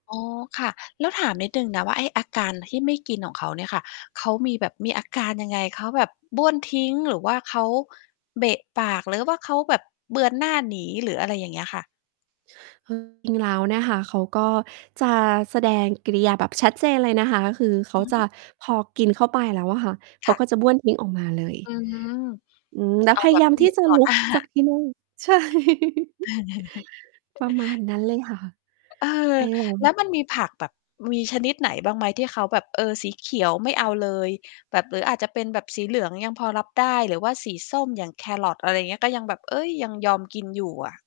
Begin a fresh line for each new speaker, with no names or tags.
อ๋อ ค่ะ แล้วถามนิดหนึ่งนะว่า ไอ้อาการที่ไม่กินของเขาเนี่ยค่ะ เขามีแบบ มีอาการยังไง? เขาแบบบ้วนทิ้ง หรือว่าเขาเบะปาก หรือว่าเขาแบบเบือนหน้าหนี หรืออะไร? อย่างเงี้ยค่ะ
คือจริง ๆ แล้วเนี่ยค่ะ เขาก็จะแสดงกิริยาแบบชัดเจนเลยนะคะ คือเข
อื
า
อฮ
จ
ึ
ะ พอกินเข้าไปแล้วอะค่ะ เข
ค
า
่ะ
ก็จะบ้วนทิ้งออกมาเล
อื
ย
ม
อืม แล้
เ
ว
อา
พย
แบ
า
บ
ยา
ใ
ม
ห้
ที
เ
่
ห็น
จะ
ต่อ
ลุ
หน
ก
้า
จาก ที่นั่ง ใช่ ประมาณนั้นเลยค่ะ
อ เอ
ไ
อ
อ้ เร
แ
า
ล้วมันมีผักแบบ มีชนิดไหนบ้างไหม? ที่เขาแบบ เออ สีเขียวไม่เอาเลย แบบหรืออาจจะเป็นแบบสีเหลืองยังพอรับได้ หรือว่าสีส้มอย่างแครอท อะไรอย่างเงี้ย ก็ยังแบบ เฮ้ย ยังยอมกินอยู่อะ